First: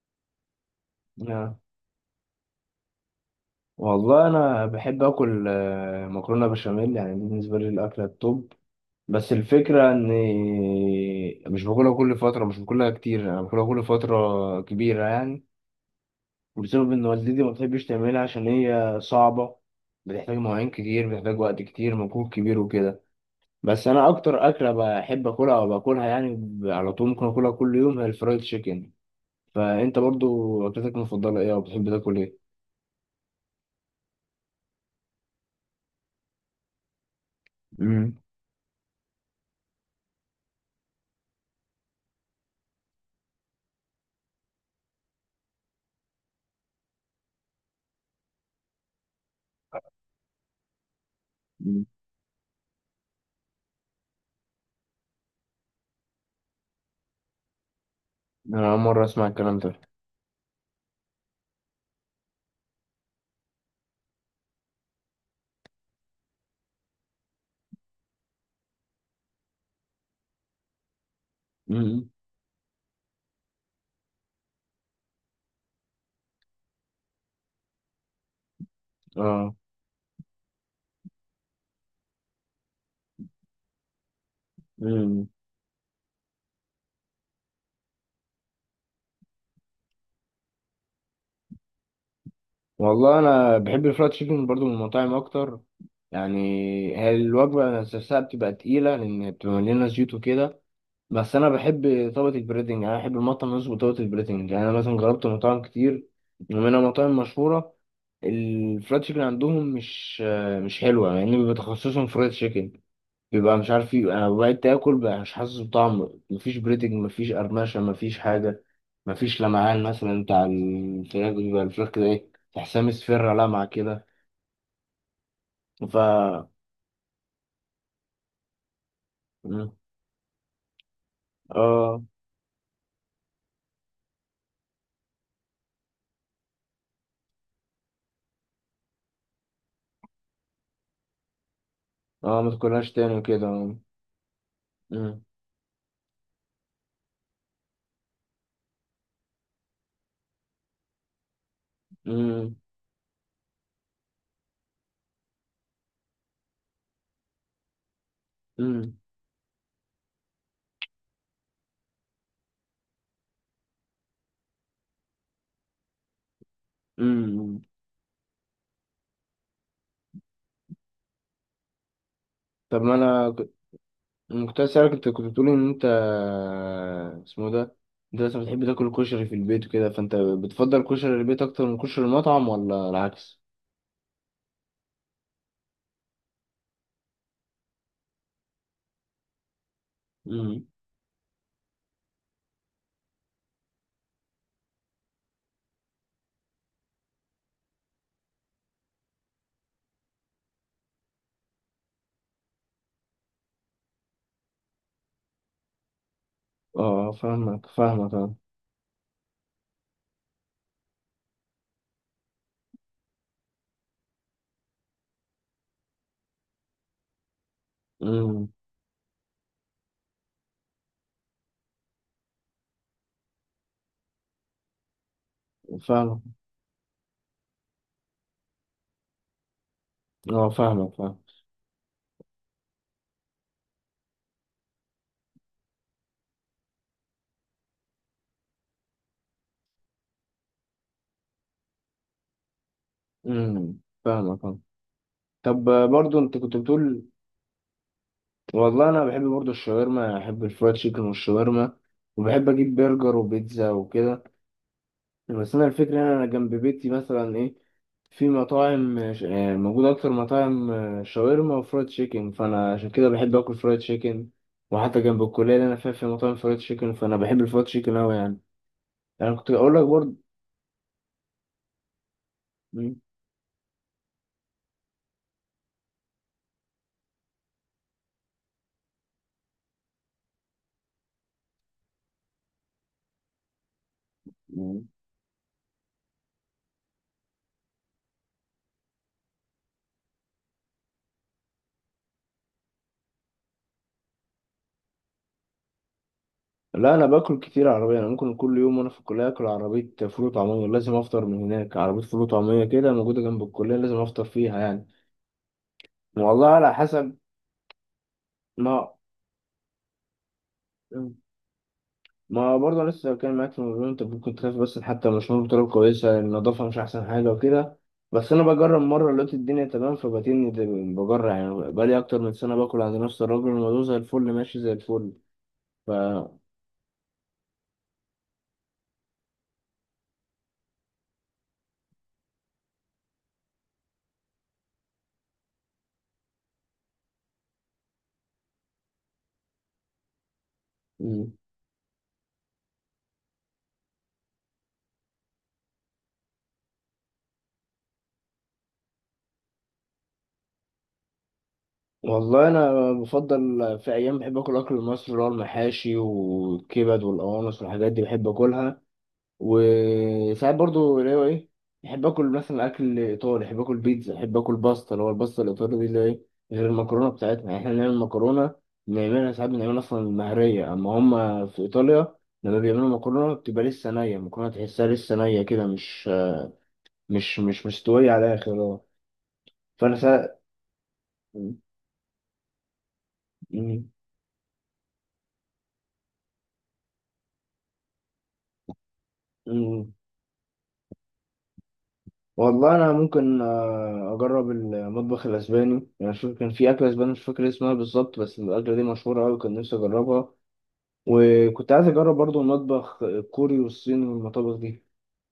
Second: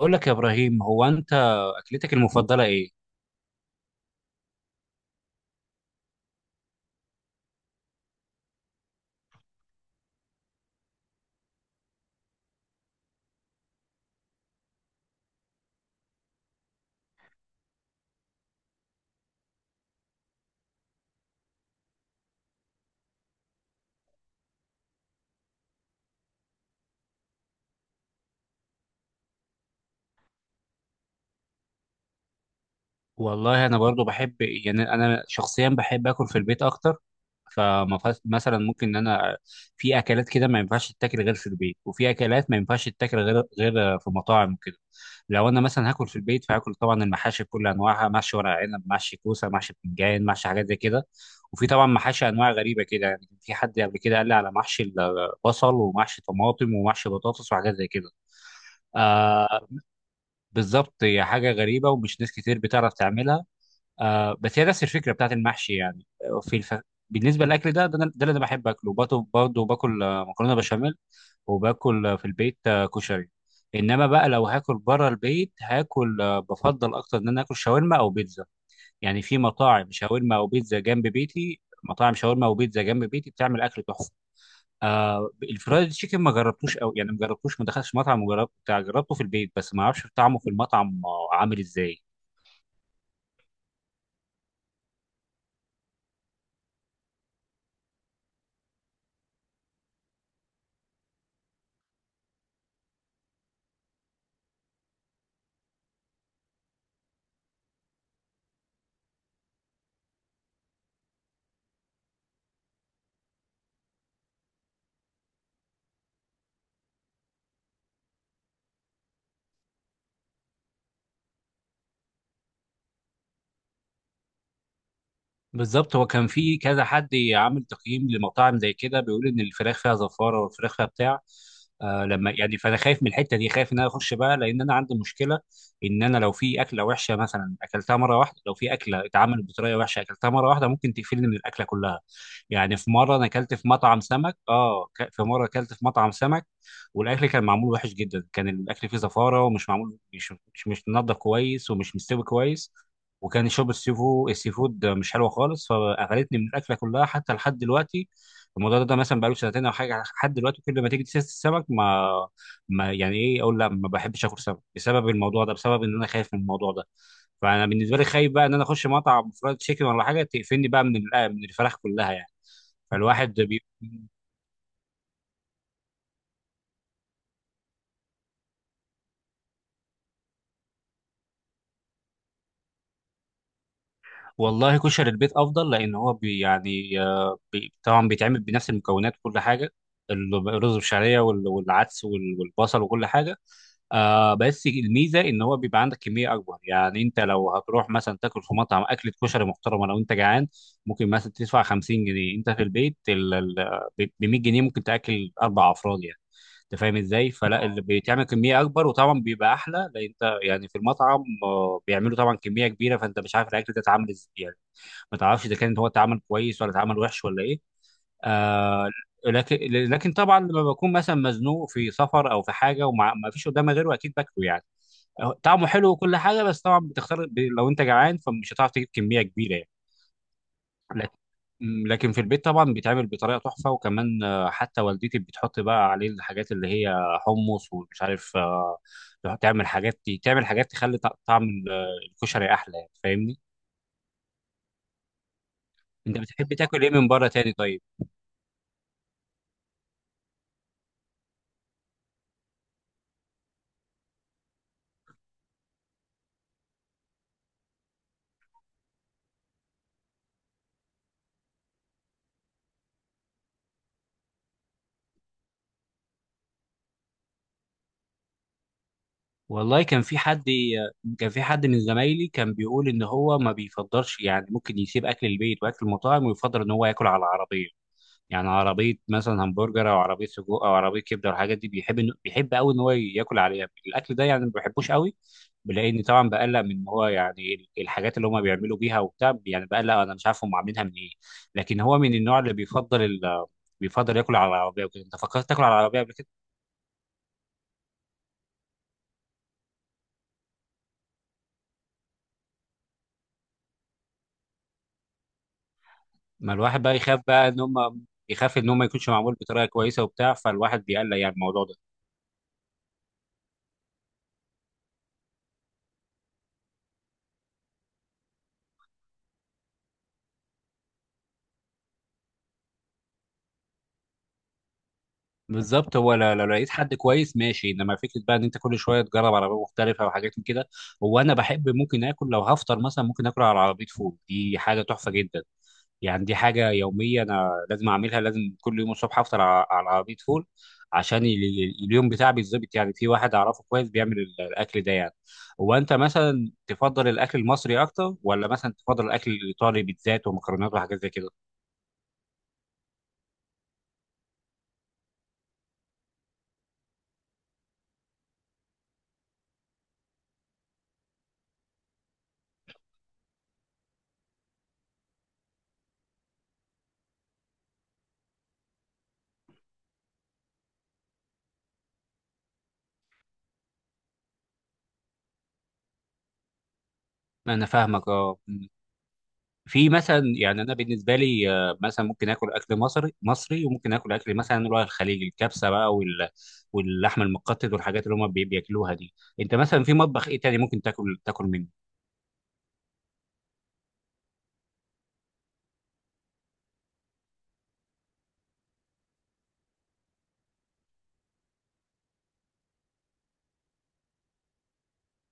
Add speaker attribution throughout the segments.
Speaker 1: اقول لك يا ابراهيم، هو انت
Speaker 2: آه.
Speaker 1: اكلتك المفضله ايه؟
Speaker 2: والله انا بحب اكل مكرونه بشاميل، يعني دي بالنسبه لي الاكله التوب. بس الفكره اني مش باكلها كل فتره، مش باكلها كتير، انا باكلها كل فتره كبيره يعني، بسبب ان والدتي ما بتحبش تعملها عشان هي صعبه، بتحتاج مواعين كتير، بتحتاج وقت كتير، مجهود كبير وكده. بس انا اكتر اكله بحب اكلها او باكلها يعني على طول، ممكن اكلها كل يوم، هي الفرايد تشيكن. فانت برضو اكلتك المفضله ايه، او بتحب تاكل ايه؟
Speaker 1: والله انا برضو بحب، يعني انا شخصيا بحب اكل في البيت اكتر. فمثلا ممكن، ان انا في اكلات كده ما ينفعش تتاكل غير في البيت، وفي اكلات ما ينفعش تتاكل غير في مطاعم وكده. لو انا مثلا هاكل في البيت، فهاكل طبعا المحاشي بكل انواعها: محشي ورق عنب، محشي كوسه، محشي بتنجان، محشي حاجات زي كده. وفي
Speaker 2: مم.
Speaker 1: طبعا محاشي انواع غريبه كده، يعني كان في حد قبل كده قال لي على محشي البصل، ومحشي طماطم، ومحشي بطاطس، وحاجات زي كده.
Speaker 2: انا اول مره اسمع الكلام
Speaker 1: آه،
Speaker 2: ده.
Speaker 1: بالظبط، هي حاجة غريبة، ومش ناس كتير بتعرف تعملها. آه، بس هي نفس الفكرة بتاعت المحشي يعني. بالنسبة للأكل ده، ده اللي أنا بحب أكله. برضه باكل مكرونة بشاميل، وباكل
Speaker 2: امم.
Speaker 1: في البيت كشري. إنما بقى، لو هاكل بره البيت، هاكل بفضل أكتر إن أنا آكل شاورما أو بيتزا. يعني في
Speaker 2: اه.
Speaker 1: مطاعم شاورما وبيتزا جنب بيتي بتعمل أكل تحفة.
Speaker 2: امم.
Speaker 1: آه، الفرايد تشيكن ما جربتوش قوي، يعني ما جربتوش، ما دخلتش مطعم جربته في البيت، بس ما اعرفش طعمه في المطعم عامل ازاي.
Speaker 2: والله انا بحب الفرايد تشيكن برضو من المطاعم اكتر يعني. هي الوجبه نفسها بتبقى تقيله لان بتبقى مليانه زيوت وكده. بس انا بحب طبقه البريدنج، يعني انا بحب المطعم يظبط طبقه البريدنج. يعني انا مثلا جربت مطاعم كتير ومنها مطاعم مشهوره، الفرايد تشيكن عندهم مش حلوه يعني، بيبقى تخصصهم فرايد تشيكن، بيبقى مش عارف ايه. انا بقيت اكل بقى مش حاسس بطعم، مفيش بريدنج، مفيش قرمشه، مفيش حاجه، مفيش لمعان مثلا بتاع الفراخ، بيبقى الفراخ كده ايه، تحسها مصفرة لمعة كده. ف
Speaker 1: بالظبط، هو كان في كذا حد عامل تقييم لمطاعم زي كده، بيقول ان
Speaker 2: مم.
Speaker 1: الفراخ فيها زفاره، والفراخ فيها بتاع.
Speaker 2: اه.
Speaker 1: لما يعني، فانا خايف من الحته دي، خايف ان انا اخش بقى، لان انا عندي مشكله ان انا لو في اكله وحشه، مثلا اكلتها مره واحده، لو في اكله اتعملت بطريقه وحشه اكلتها مره واحده، ممكن تقفلني من الاكله كلها.
Speaker 2: اه، ما
Speaker 1: يعني في
Speaker 2: تاكلهاش
Speaker 1: مره
Speaker 2: تاني
Speaker 1: انا
Speaker 2: كده.
Speaker 1: اكلت في مطعم سمك
Speaker 2: مم.
Speaker 1: في مره اكلت في مطعم سمك. والاكل كان معمول وحش جدا، كان الاكل فيه زفاره، ومش معمول، مش منضف كويس، ومش مستوي
Speaker 2: مم.
Speaker 1: كويس. وكان يشرب السي فود مش حلوه خالص، فقرفني من الاكله كلها حتى لحد دلوقتي. الموضوع ده,
Speaker 2: مم.
Speaker 1: ده مثلا بقاله سنتين او حاجه. لحد دلوقتي كل ما تيجي سيره السمك، ما يعني ايه، اقول لا، ما بحبش اكل سمك بسبب الموضوع ده، بسبب ان انا خايف من الموضوع ده.
Speaker 2: مم.
Speaker 1: فانا بالنسبه لي خايف بقى ان انا اخش مطعم فرايد تشيكن ولا حاجه، تقفلني بقى من الفراخ كلها يعني.
Speaker 2: طب ما انا
Speaker 1: فالواحد
Speaker 2: كنت أنا كنت عايز اسالك، انت كنت بتقولي ان انت اسمه ده، انت مثلا بتحب تاكل كشري في البيت وكده، فانت بتفضل كشري البيت اكتر من كشري المطعم ولا العكس؟
Speaker 1: والله كشري البيت افضل، لان هو بي يعني آه، بي طبعا بيتعمل بنفس المكونات وكل حاجه. الرز بالشعريه، والعدس، والبصل وكل حاجه. آه، بس الميزه ان هو بيبقى عندك كميه اكبر. يعني انت لو هتروح مثلا تاكل في مطعم اكله كشري محترمه، لو انت جعان، ممكن مثلا تدفع 50 جنيه. انت في البيت ب 100 جنيه ممكن تاكل اربع افراد يعني. انت فاهم
Speaker 2: اه،
Speaker 1: ازاي؟ فلا،
Speaker 2: فاهمك
Speaker 1: اللي
Speaker 2: فاهمك
Speaker 1: بيتعمل
Speaker 2: اه.
Speaker 1: كميه اكبر وطبعا بيبقى احلى. لان انت يعني في المطعم بيعملوا طبعا كميه كبيره، فانت مش عارف الاكل ده اتعمل ازاي يعني. ما تعرفش اذا كان هو اتعمل كويس، ولا اتعمل وحش، ولا ايه.
Speaker 2: امم.
Speaker 1: آه، لكن طبعا لما بكون مثلا مزنوق في سفر او في حاجه وما فيش قدامي غيره، اكيد باكله يعني. طعمه حلو وكل
Speaker 2: فاهمك
Speaker 1: حاجه. بس طبعا بتختار، لو انت جعان فمش هتعرف تجيب كميه كبيره يعني.
Speaker 2: اه، فاهمك
Speaker 1: لكن
Speaker 2: فاهم.
Speaker 1: لكن في البيت طبعا بيتعمل بطريقه تحفه. وكمان حتى والدتي بتحط بقى عليه الحاجات اللي هي حمص، ومش عارف، تعمل حاجات، تخلي طعم الكشري احلى يعني، فاهمني.
Speaker 2: امم. فاهمك اه. طب برضو
Speaker 1: انت
Speaker 2: انت
Speaker 1: بتحب
Speaker 2: كنت
Speaker 1: تاكل ايه
Speaker 2: بتقول.
Speaker 1: من بره تاني طيب؟
Speaker 2: والله انا بحب برضو الشاورما، يعني احب الفرايد تشيكن والشاورما، وبحب اجيب برجر وبيتزا وكده. بس انا الفكره ان انا جنب بيتي مثلا ايه، في مطاعم موجود اكتر مطاعم شاورما وفرايد تشيكن، فانا عشان كده بحب اكل فرايد تشيكن. وحتى جنب الكليه اللي انا فيها في مطاعم فرايد تشيكن، فانا بحب الفرايد تشيكن اوي يعني. انا كنت اقول
Speaker 1: والله
Speaker 2: لك برضو.
Speaker 1: كان في حد من زمايلي كان بيقول
Speaker 2: مم.
Speaker 1: ان هو ما بيفضلش، يعني ممكن يسيب اكل البيت واكل المطاعم ويفضل ان هو ياكل على العربيه. يعني عربيه مثلا همبرجر، او عربيه سجق، او عربيه كبده والحاجات دي. بيحب قوي ان هو ياكل عليها الاكل ده، يعني ما بحبوش قوي. بلاقيني طبعا بقلق من إن هو، يعني الحاجات اللي هم بيعملوا بيها وبتاع، يعني بقلق انا مش عارف هم عاملينها من ايه. لكن هو من النوع اللي بيفضل ياكل على العربيه وكده. انت فكرت تاكل على العربيه قبل كده؟
Speaker 2: لا، انا باكل كتير عربيه، انا ممكن كل يوم وانا في الكليه اكل عربيه فول وطعميه، لازم افطر من هناك، عربيه فول وطعميه كده موجوده جنب الكليه، لازم افطر فيها يعني. والله
Speaker 1: ما
Speaker 2: على
Speaker 1: الواحد بقى
Speaker 2: حسب.
Speaker 1: يخاف بقى ان هم، ما
Speaker 2: ما
Speaker 1: يكونش معمول بطريقه كويسه وبتاع، فالواحد بيقلق يعني الموضوع ده.
Speaker 2: ما برضه لسه كان معاك في الموضوع، انت ممكن تخاف، بس حتى مش مهم بطريقه كويسه، النظافه مش احسن حاجه وكده. بس انا بجرب مره، لقيت الدنيا تمام، بجرب يعني، بقالي اكتر من سنه باكل عند نفس الراجل، الموضوع زي الفل ماشي زي الفل. ف
Speaker 1: بالظبط، هو لو لقيت حد كويس ماشي. انما فكره بقى ان انت كل شويه تجرب عربيه مختلفه وحاجات من كده. هو انا بحب ممكن اكل. لو هفطر مثلا، ممكن اكل على عربيه فول، دي حاجه تحفه جدا. يعني دي حاجة يومية، أنا لازم أعملها، لازم كل يوم الصبح أفطر على عربية فول. عشان اليوم بتاعي بيتظبط. يعني في واحد أعرفه كويس بيعمل الأكل ده يعني. هو أنت مثلا تفضل الأكل المصري أكتر، ولا مثلا تفضل الأكل الإيطالي، بيتزات ومكرونات وحاجات زي كده؟
Speaker 2: والله انا بفضل في ايام بحب اكل اكل المصري، اللي هو المحاشي والكبد والقوانص والحاجات دي، بحب اكلها. وساعات برضو اللي هو ايه، بحب اكل مثلا اكل ايطالي، بحب اكل بيتزا، بحب اكل باستا، اللي هو الباستا الايطالي دي اللي هي ايه، غير المكرونه بتاعتنا. يعني احنا بنعمل مكرونه، بنعملها ساعات، بنعملها اصلا مهريه، اما هم في ايطاليا لما بيعملوا مكرونه بتبقى لسه نيه، المكرونه تحسها لسه نيه كده، مش
Speaker 1: أنا فاهمك.
Speaker 2: مستويه على
Speaker 1: أه
Speaker 2: الاخر
Speaker 1: مم.
Speaker 2: اه.
Speaker 1: في
Speaker 2: فانا
Speaker 1: مثلا
Speaker 2: ساعات
Speaker 1: يعني، أنا بالنسبة لي مثلا ممكن آكل أكل مصري مصري، وممكن آكل أكل مثلا اللي هو الخليجي، الكبسة بقى واللحم المقطط والحاجات اللي هم بياكلوها دي. أنت مثلا في مطبخ إيه تاني ممكن تاكل منه؟
Speaker 2: والله انا ممكن اجرب المطبخ الاسباني يعني، شوف كان في اكله اسباني مش فاكر اسمها بالظبط، بس الاكله دي مشهوره قوي، كان نفسي اجربها. وكنت عايز اجرب برضو المطبخ الكوري والصيني والمطابخ دي.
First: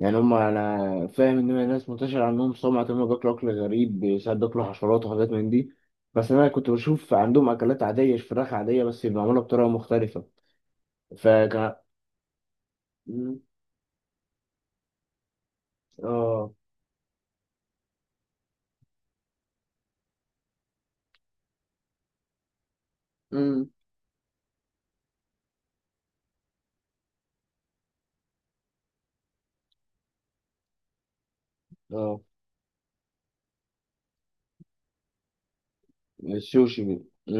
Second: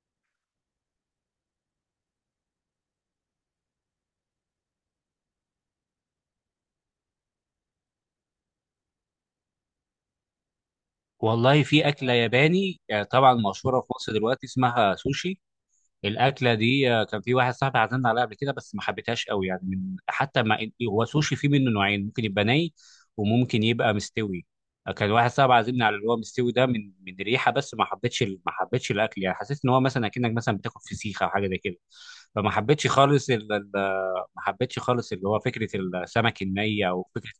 Speaker 2: يعني هم، انا فاهم ان هي ناس منتشر عنهم سمعه ان هم بياكلوا اكل غريب، ساعات بياكلوا حشرات وحاجات من دي، بس انا كنت بشوف عندهم اكلات عاديه، فراخ عاديه بس معموله بطريقه مختلفه.
Speaker 1: والله
Speaker 2: فكان
Speaker 1: في أكلة ياباني، طبعا
Speaker 2: مم.
Speaker 1: مشهورة في مصر دلوقتي، اسمها سوشي.
Speaker 2: اه.
Speaker 1: الأكلة دي كان في واحد صاحبي عزمنا عليها قبل كده، بس ما حبيتهاش قوي يعني، من حتى ما هو سوشي فيه منه نوعين: ممكن يبقى ني، وممكن
Speaker 2: امم.
Speaker 1: يبقى مستوي. كان واحد صاحبي عازمنا على اللي هو مستوي ده، من ريحة، بس ما حبيتش الأكل. يعني حسيت إن هو مثلا أكنك مثلا بتاكل فسيخة أو حاجة زي كده.
Speaker 2: اه.
Speaker 1: فما حبيتش خالص ما حبيتش خالص اللي هو فكرة السمك
Speaker 2: السوشي.
Speaker 1: الني، أو فكرة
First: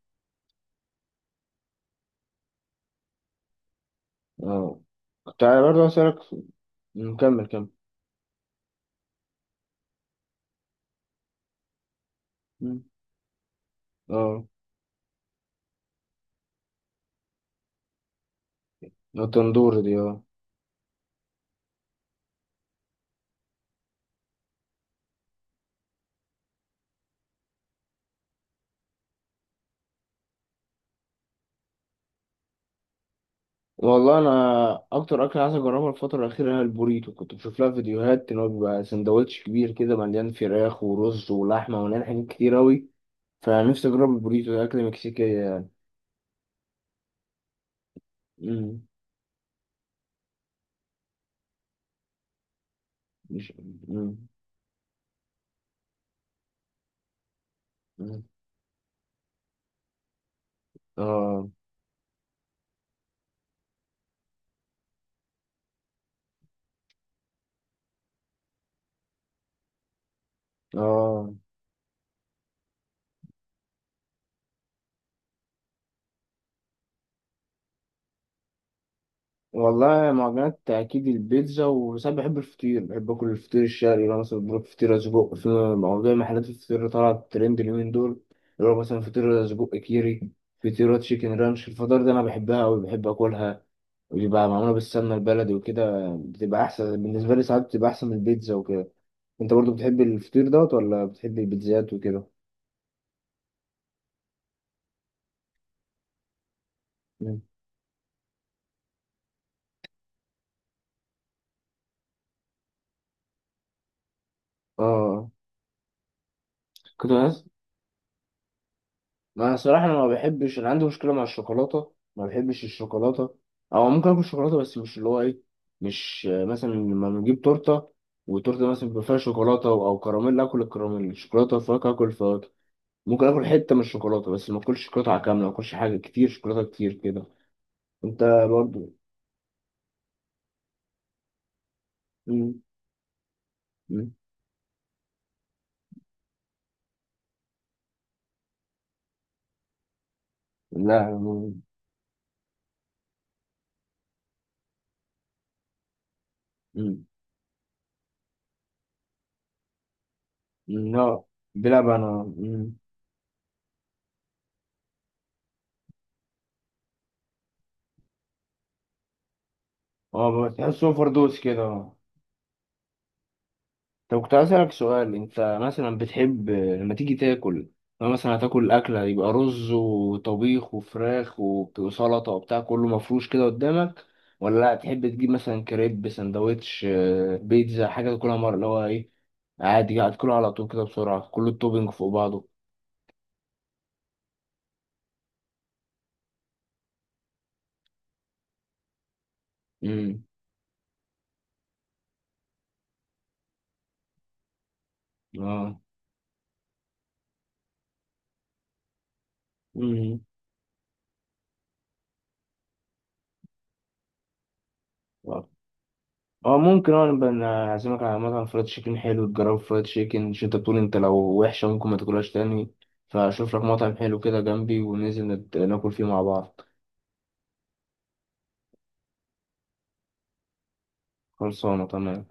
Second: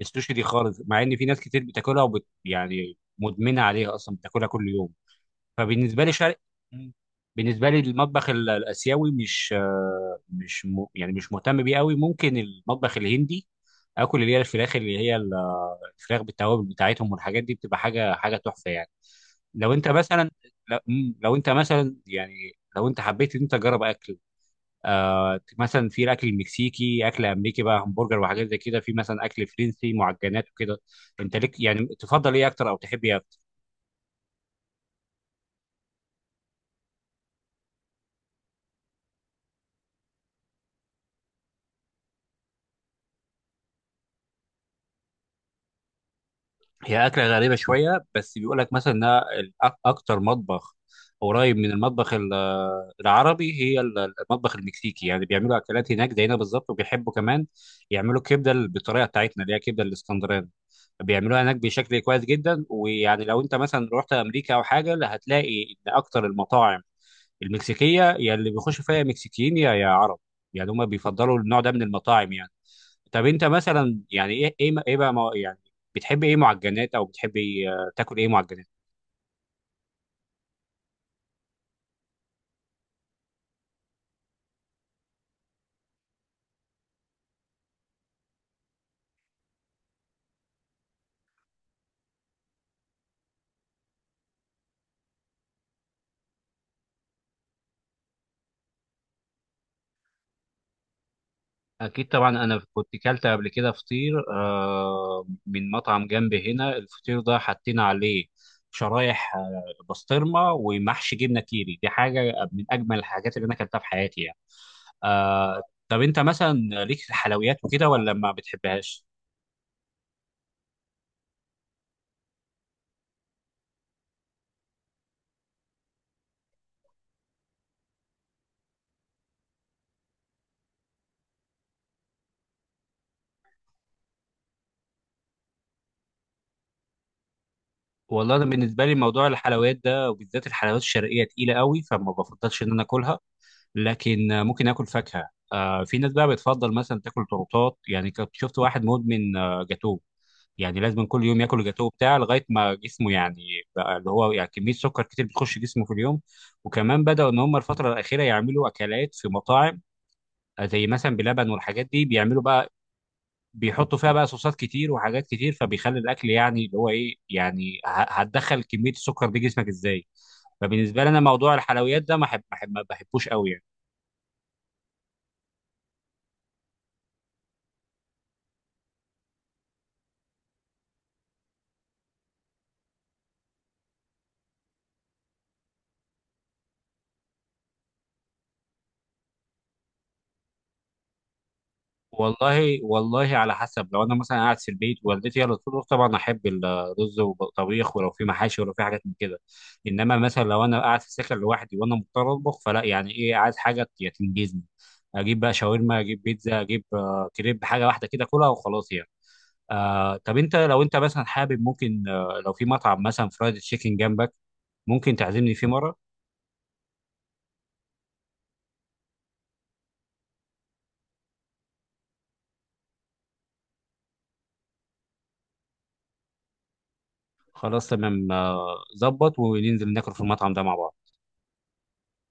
Speaker 1: السوشي دي خالص، مع ان في ناس كتير بتاكلها يعني مدمنه عليها اصلا بتاكلها كل
Speaker 2: اه.
Speaker 1: يوم.
Speaker 2: كنت برضه
Speaker 1: فبالنسبه لي
Speaker 2: اسألك
Speaker 1: مم.
Speaker 2: نكمل كمل.
Speaker 1: بالنسبه لي المطبخ الاسيوي مش، يعني مش مهتم بيه قوي. ممكن
Speaker 2: مم.
Speaker 1: المطبخ الهندي، اكل اللي هي
Speaker 2: اه.
Speaker 1: الفراخ، اللي هي الفراخ بالتوابل بتاعتهم والحاجات دي بتبقى حاجه تحفه يعني.
Speaker 2: التندور
Speaker 1: لو انت
Speaker 2: دي اه.
Speaker 1: مثلا لو انت مثلا يعني، لو انت حبيت ان انت تجرب اكل، مثلا في الاكل المكسيكي، اكل امريكي بقى همبرجر وحاجات زي كده، في مثلا اكل فرنسي معجنات وكده. انت ليك يعني، تفضل ايه اكتر، او تحب ايه اكتر؟
Speaker 2: والله انا اكتر اكل عايز اجربها الفتره الاخيره هي البوريتو، كنت بشوف لها فيديوهات ان هو بيبقى سندوتش كبير كده، مليان فراخ ورز ولحمه ومليان حاجات كتير اوي. فنفسي اجرب البوريتو ده، اكل مكسيكيه يعني.
Speaker 1: هي اكله غريبه شويه، بس بيقول لك
Speaker 2: مم.
Speaker 1: مثلا انها اكتر مطبخ قريب من المطبخ
Speaker 2: مش.
Speaker 1: العربي، هي
Speaker 2: مم.
Speaker 1: المطبخ المكسيكي. يعني بيعملوا اكلات هناك زينا بالظبط، وبيحبوا كمان يعملوا
Speaker 2: مم.
Speaker 1: الكبده بالطريقه بتاعتنا اللي هي كبده الاسكندراني. بيعملوها
Speaker 2: اه.
Speaker 1: هناك بشكل كويس جدا. ويعني لو انت مثلا رحت امريكا او حاجه، لا، هتلاقي ان اكتر المطاعم المكسيكيه يا اللي بيخش فيها مكسيكيين، يا عرب. يعني هم
Speaker 2: اه.
Speaker 1: بيفضلوا النوع ده من المطاعم يعني. طب انت مثلا يعني، ايه بقى يعني، بتحب ايه معجنات، او بتحب تاكل ايه معجنات؟
Speaker 2: والله معجنات أكيد البيتزا، وساعات بحب الفطير، بحب آكل الفطير الشرقي، لو مثلا بروح فطيرة سجق. في موضوع محلات الفطير، طلعت ترند اليومين دول، اللي هو مثلا فطيرة سجق كيري، فطيرة تشيكن رانش، الفطار ده أنا بحبها أوي، بحب آكلها. وبيبقى معمولة بالسمنة البلدي وكده، بتبقى أحسن بالنسبة لي، ساعات بتبقى أحسن من البيتزا وكده. أنت برضو بتحب الفطير دوت ولا بتحب البيتزات
Speaker 1: اكيد
Speaker 2: وكده؟
Speaker 1: طبعا، انا كنت كلت قبل كده فطير من مطعم جنب هنا. الفطير ده
Speaker 2: مم.
Speaker 1: حاطين عليه شرايح بسطرمه ومحشي جبنه كيري. دي حاجه من اجمل الحاجات اللي انا اكلتها في حياتي يعني.
Speaker 2: آه.
Speaker 1: آه، طب انت مثلا ليك في
Speaker 2: كنت
Speaker 1: الحلويات وكده، ولا ما بتحبهاش؟
Speaker 2: ما أنا صراحة، أنا ما بحبش، أنا عندي مشكلة مع الشوكولاتة، ما بحبش الشوكولاتة. أو ممكن آكل شوكولاتة بس مش اللي هو إيه، مش مثلا لما نجيب تورتة، وتورتة مثلا بيبقى فيها شوكولاتة أو كراميل، آكل الكراميل، شوكولاتة وفواكه آكل الفواكه. ممكن آكل حتة من الشوكولاتة بس ما آكلش قطعة كاملة، ما آكلش حاجة كتير، شوكولاتة كتير كده. أنت
Speaker 1: والله انا بالنسبه
Speaker 2: برضو
Speaker 1: لي موضوع الحلويات ده، وبالذات الحلويات الشرقيه تقيله قوي، فما
Speaker 2: مم.
Speaker 1: بفضلش ان انا اكلها.
Speaker 2: مم.
Speaker 1: لكن ممكن اكل فاكهه. في ناس بقى بتفضل مثلا تاكل تورتات، يعني كنت شفت واحد مدمن جاتوه. يعني لازم
Speaker 2: لا.
Speaker 1: كل يوم
Speaker 2: مم.
Speaker 1: ياكل الجاتوه بتاعه لغايه ما جسمه يعني، بقى اللي هو يعني كميه سكر كتير بتخش جسمه في اليوم. وكمان
Speaker 2: مم.
Speaker 1: بداوا ان هم الفتره الاخيره يعملوا اكلات في مطاعم زي مثلا
Speaker 2: لا.
Speaker 1: بلبن والحاجات
Speaker 2: بلعب
Speaker 1: دي
Speaker 2: أنا.
Speaker 1: بيعملوا بقى،
Speaker 2: مم.
Speaker 1: بيحطوا فيها بقى صوصات كتير وحاجات كتير، فبيخلي الاكل يعني اللي هو ايه، يعني هتدخل كميه السكر دي جسمك ازاي.
Speaker 2: أه، بتحسهم
Speaker 1: فبالنسبه لي انا
Speaker 2: فردوس
Speaker 1: موضوع
Speaker 2: كده.
Speaker 1: الحلويات ده ما بحبوش قوي يعني.
Speaker 2: طب كنت عايز اسألك سؤال، انت مثلا بتحب لما تيجي تاكل، لو مثلا هتاكل أكلة يبقى رز وطبيخ وفراخ وسلطة وبتاع كله مفروش كده قدامك، ولا تحب تجيب مثلا كريب، سندوتش، بيتزا، حاجة تاكلها مرة اللي هو ايه، عادي هتاكلها على طول كده بسرعة، كل التوبينج فوق بعضه.
Speaker 1: والله على حسب. لو انا مثلا قاعد في البيت والدتي هي اللي تطبخ، طبعا احب الرز والطبيخ، ولو في محاشي ولو في حاجات من كده. انما
Speaker 2: امم.
Speaker 1: مثلا لو انا قاعد في السكن لوحدي وانا مضطر اطبخ، فلا يعني، ايه، عايز حاجه تنجزني، اجيب بقى
Speaker 2: اه.
Speaker 1: شاورما، اجيب بيتزا، اجيب كريب، حاجه واحده كده كلها وخلاص يعني. آه،
Speaker 2: مم.
Speaker 1: طب انت لو انت مثلا حابب، ممكن لو في مطعم مثلا فرايد تشيكن جنبك، ممكن تعزمني فيه مره؟
Speaker 2: اه ممكن، اه نبقى نعزمك على مطعم فرايد تشيكن حلو، تجرب فرايد تشيكن، مش انت بتقول انت لو وحشة ممكن ما تاكلهاش تاني؟ فاشوف لك مطعم حلو كده جنبي، وننزل ناكل فيه مع بعض.
Speaker 1: خلاص تمام، ظبط. وننزل ناكل في المطعم ده مع بعض.
Speaker 2: خلصانة تمام.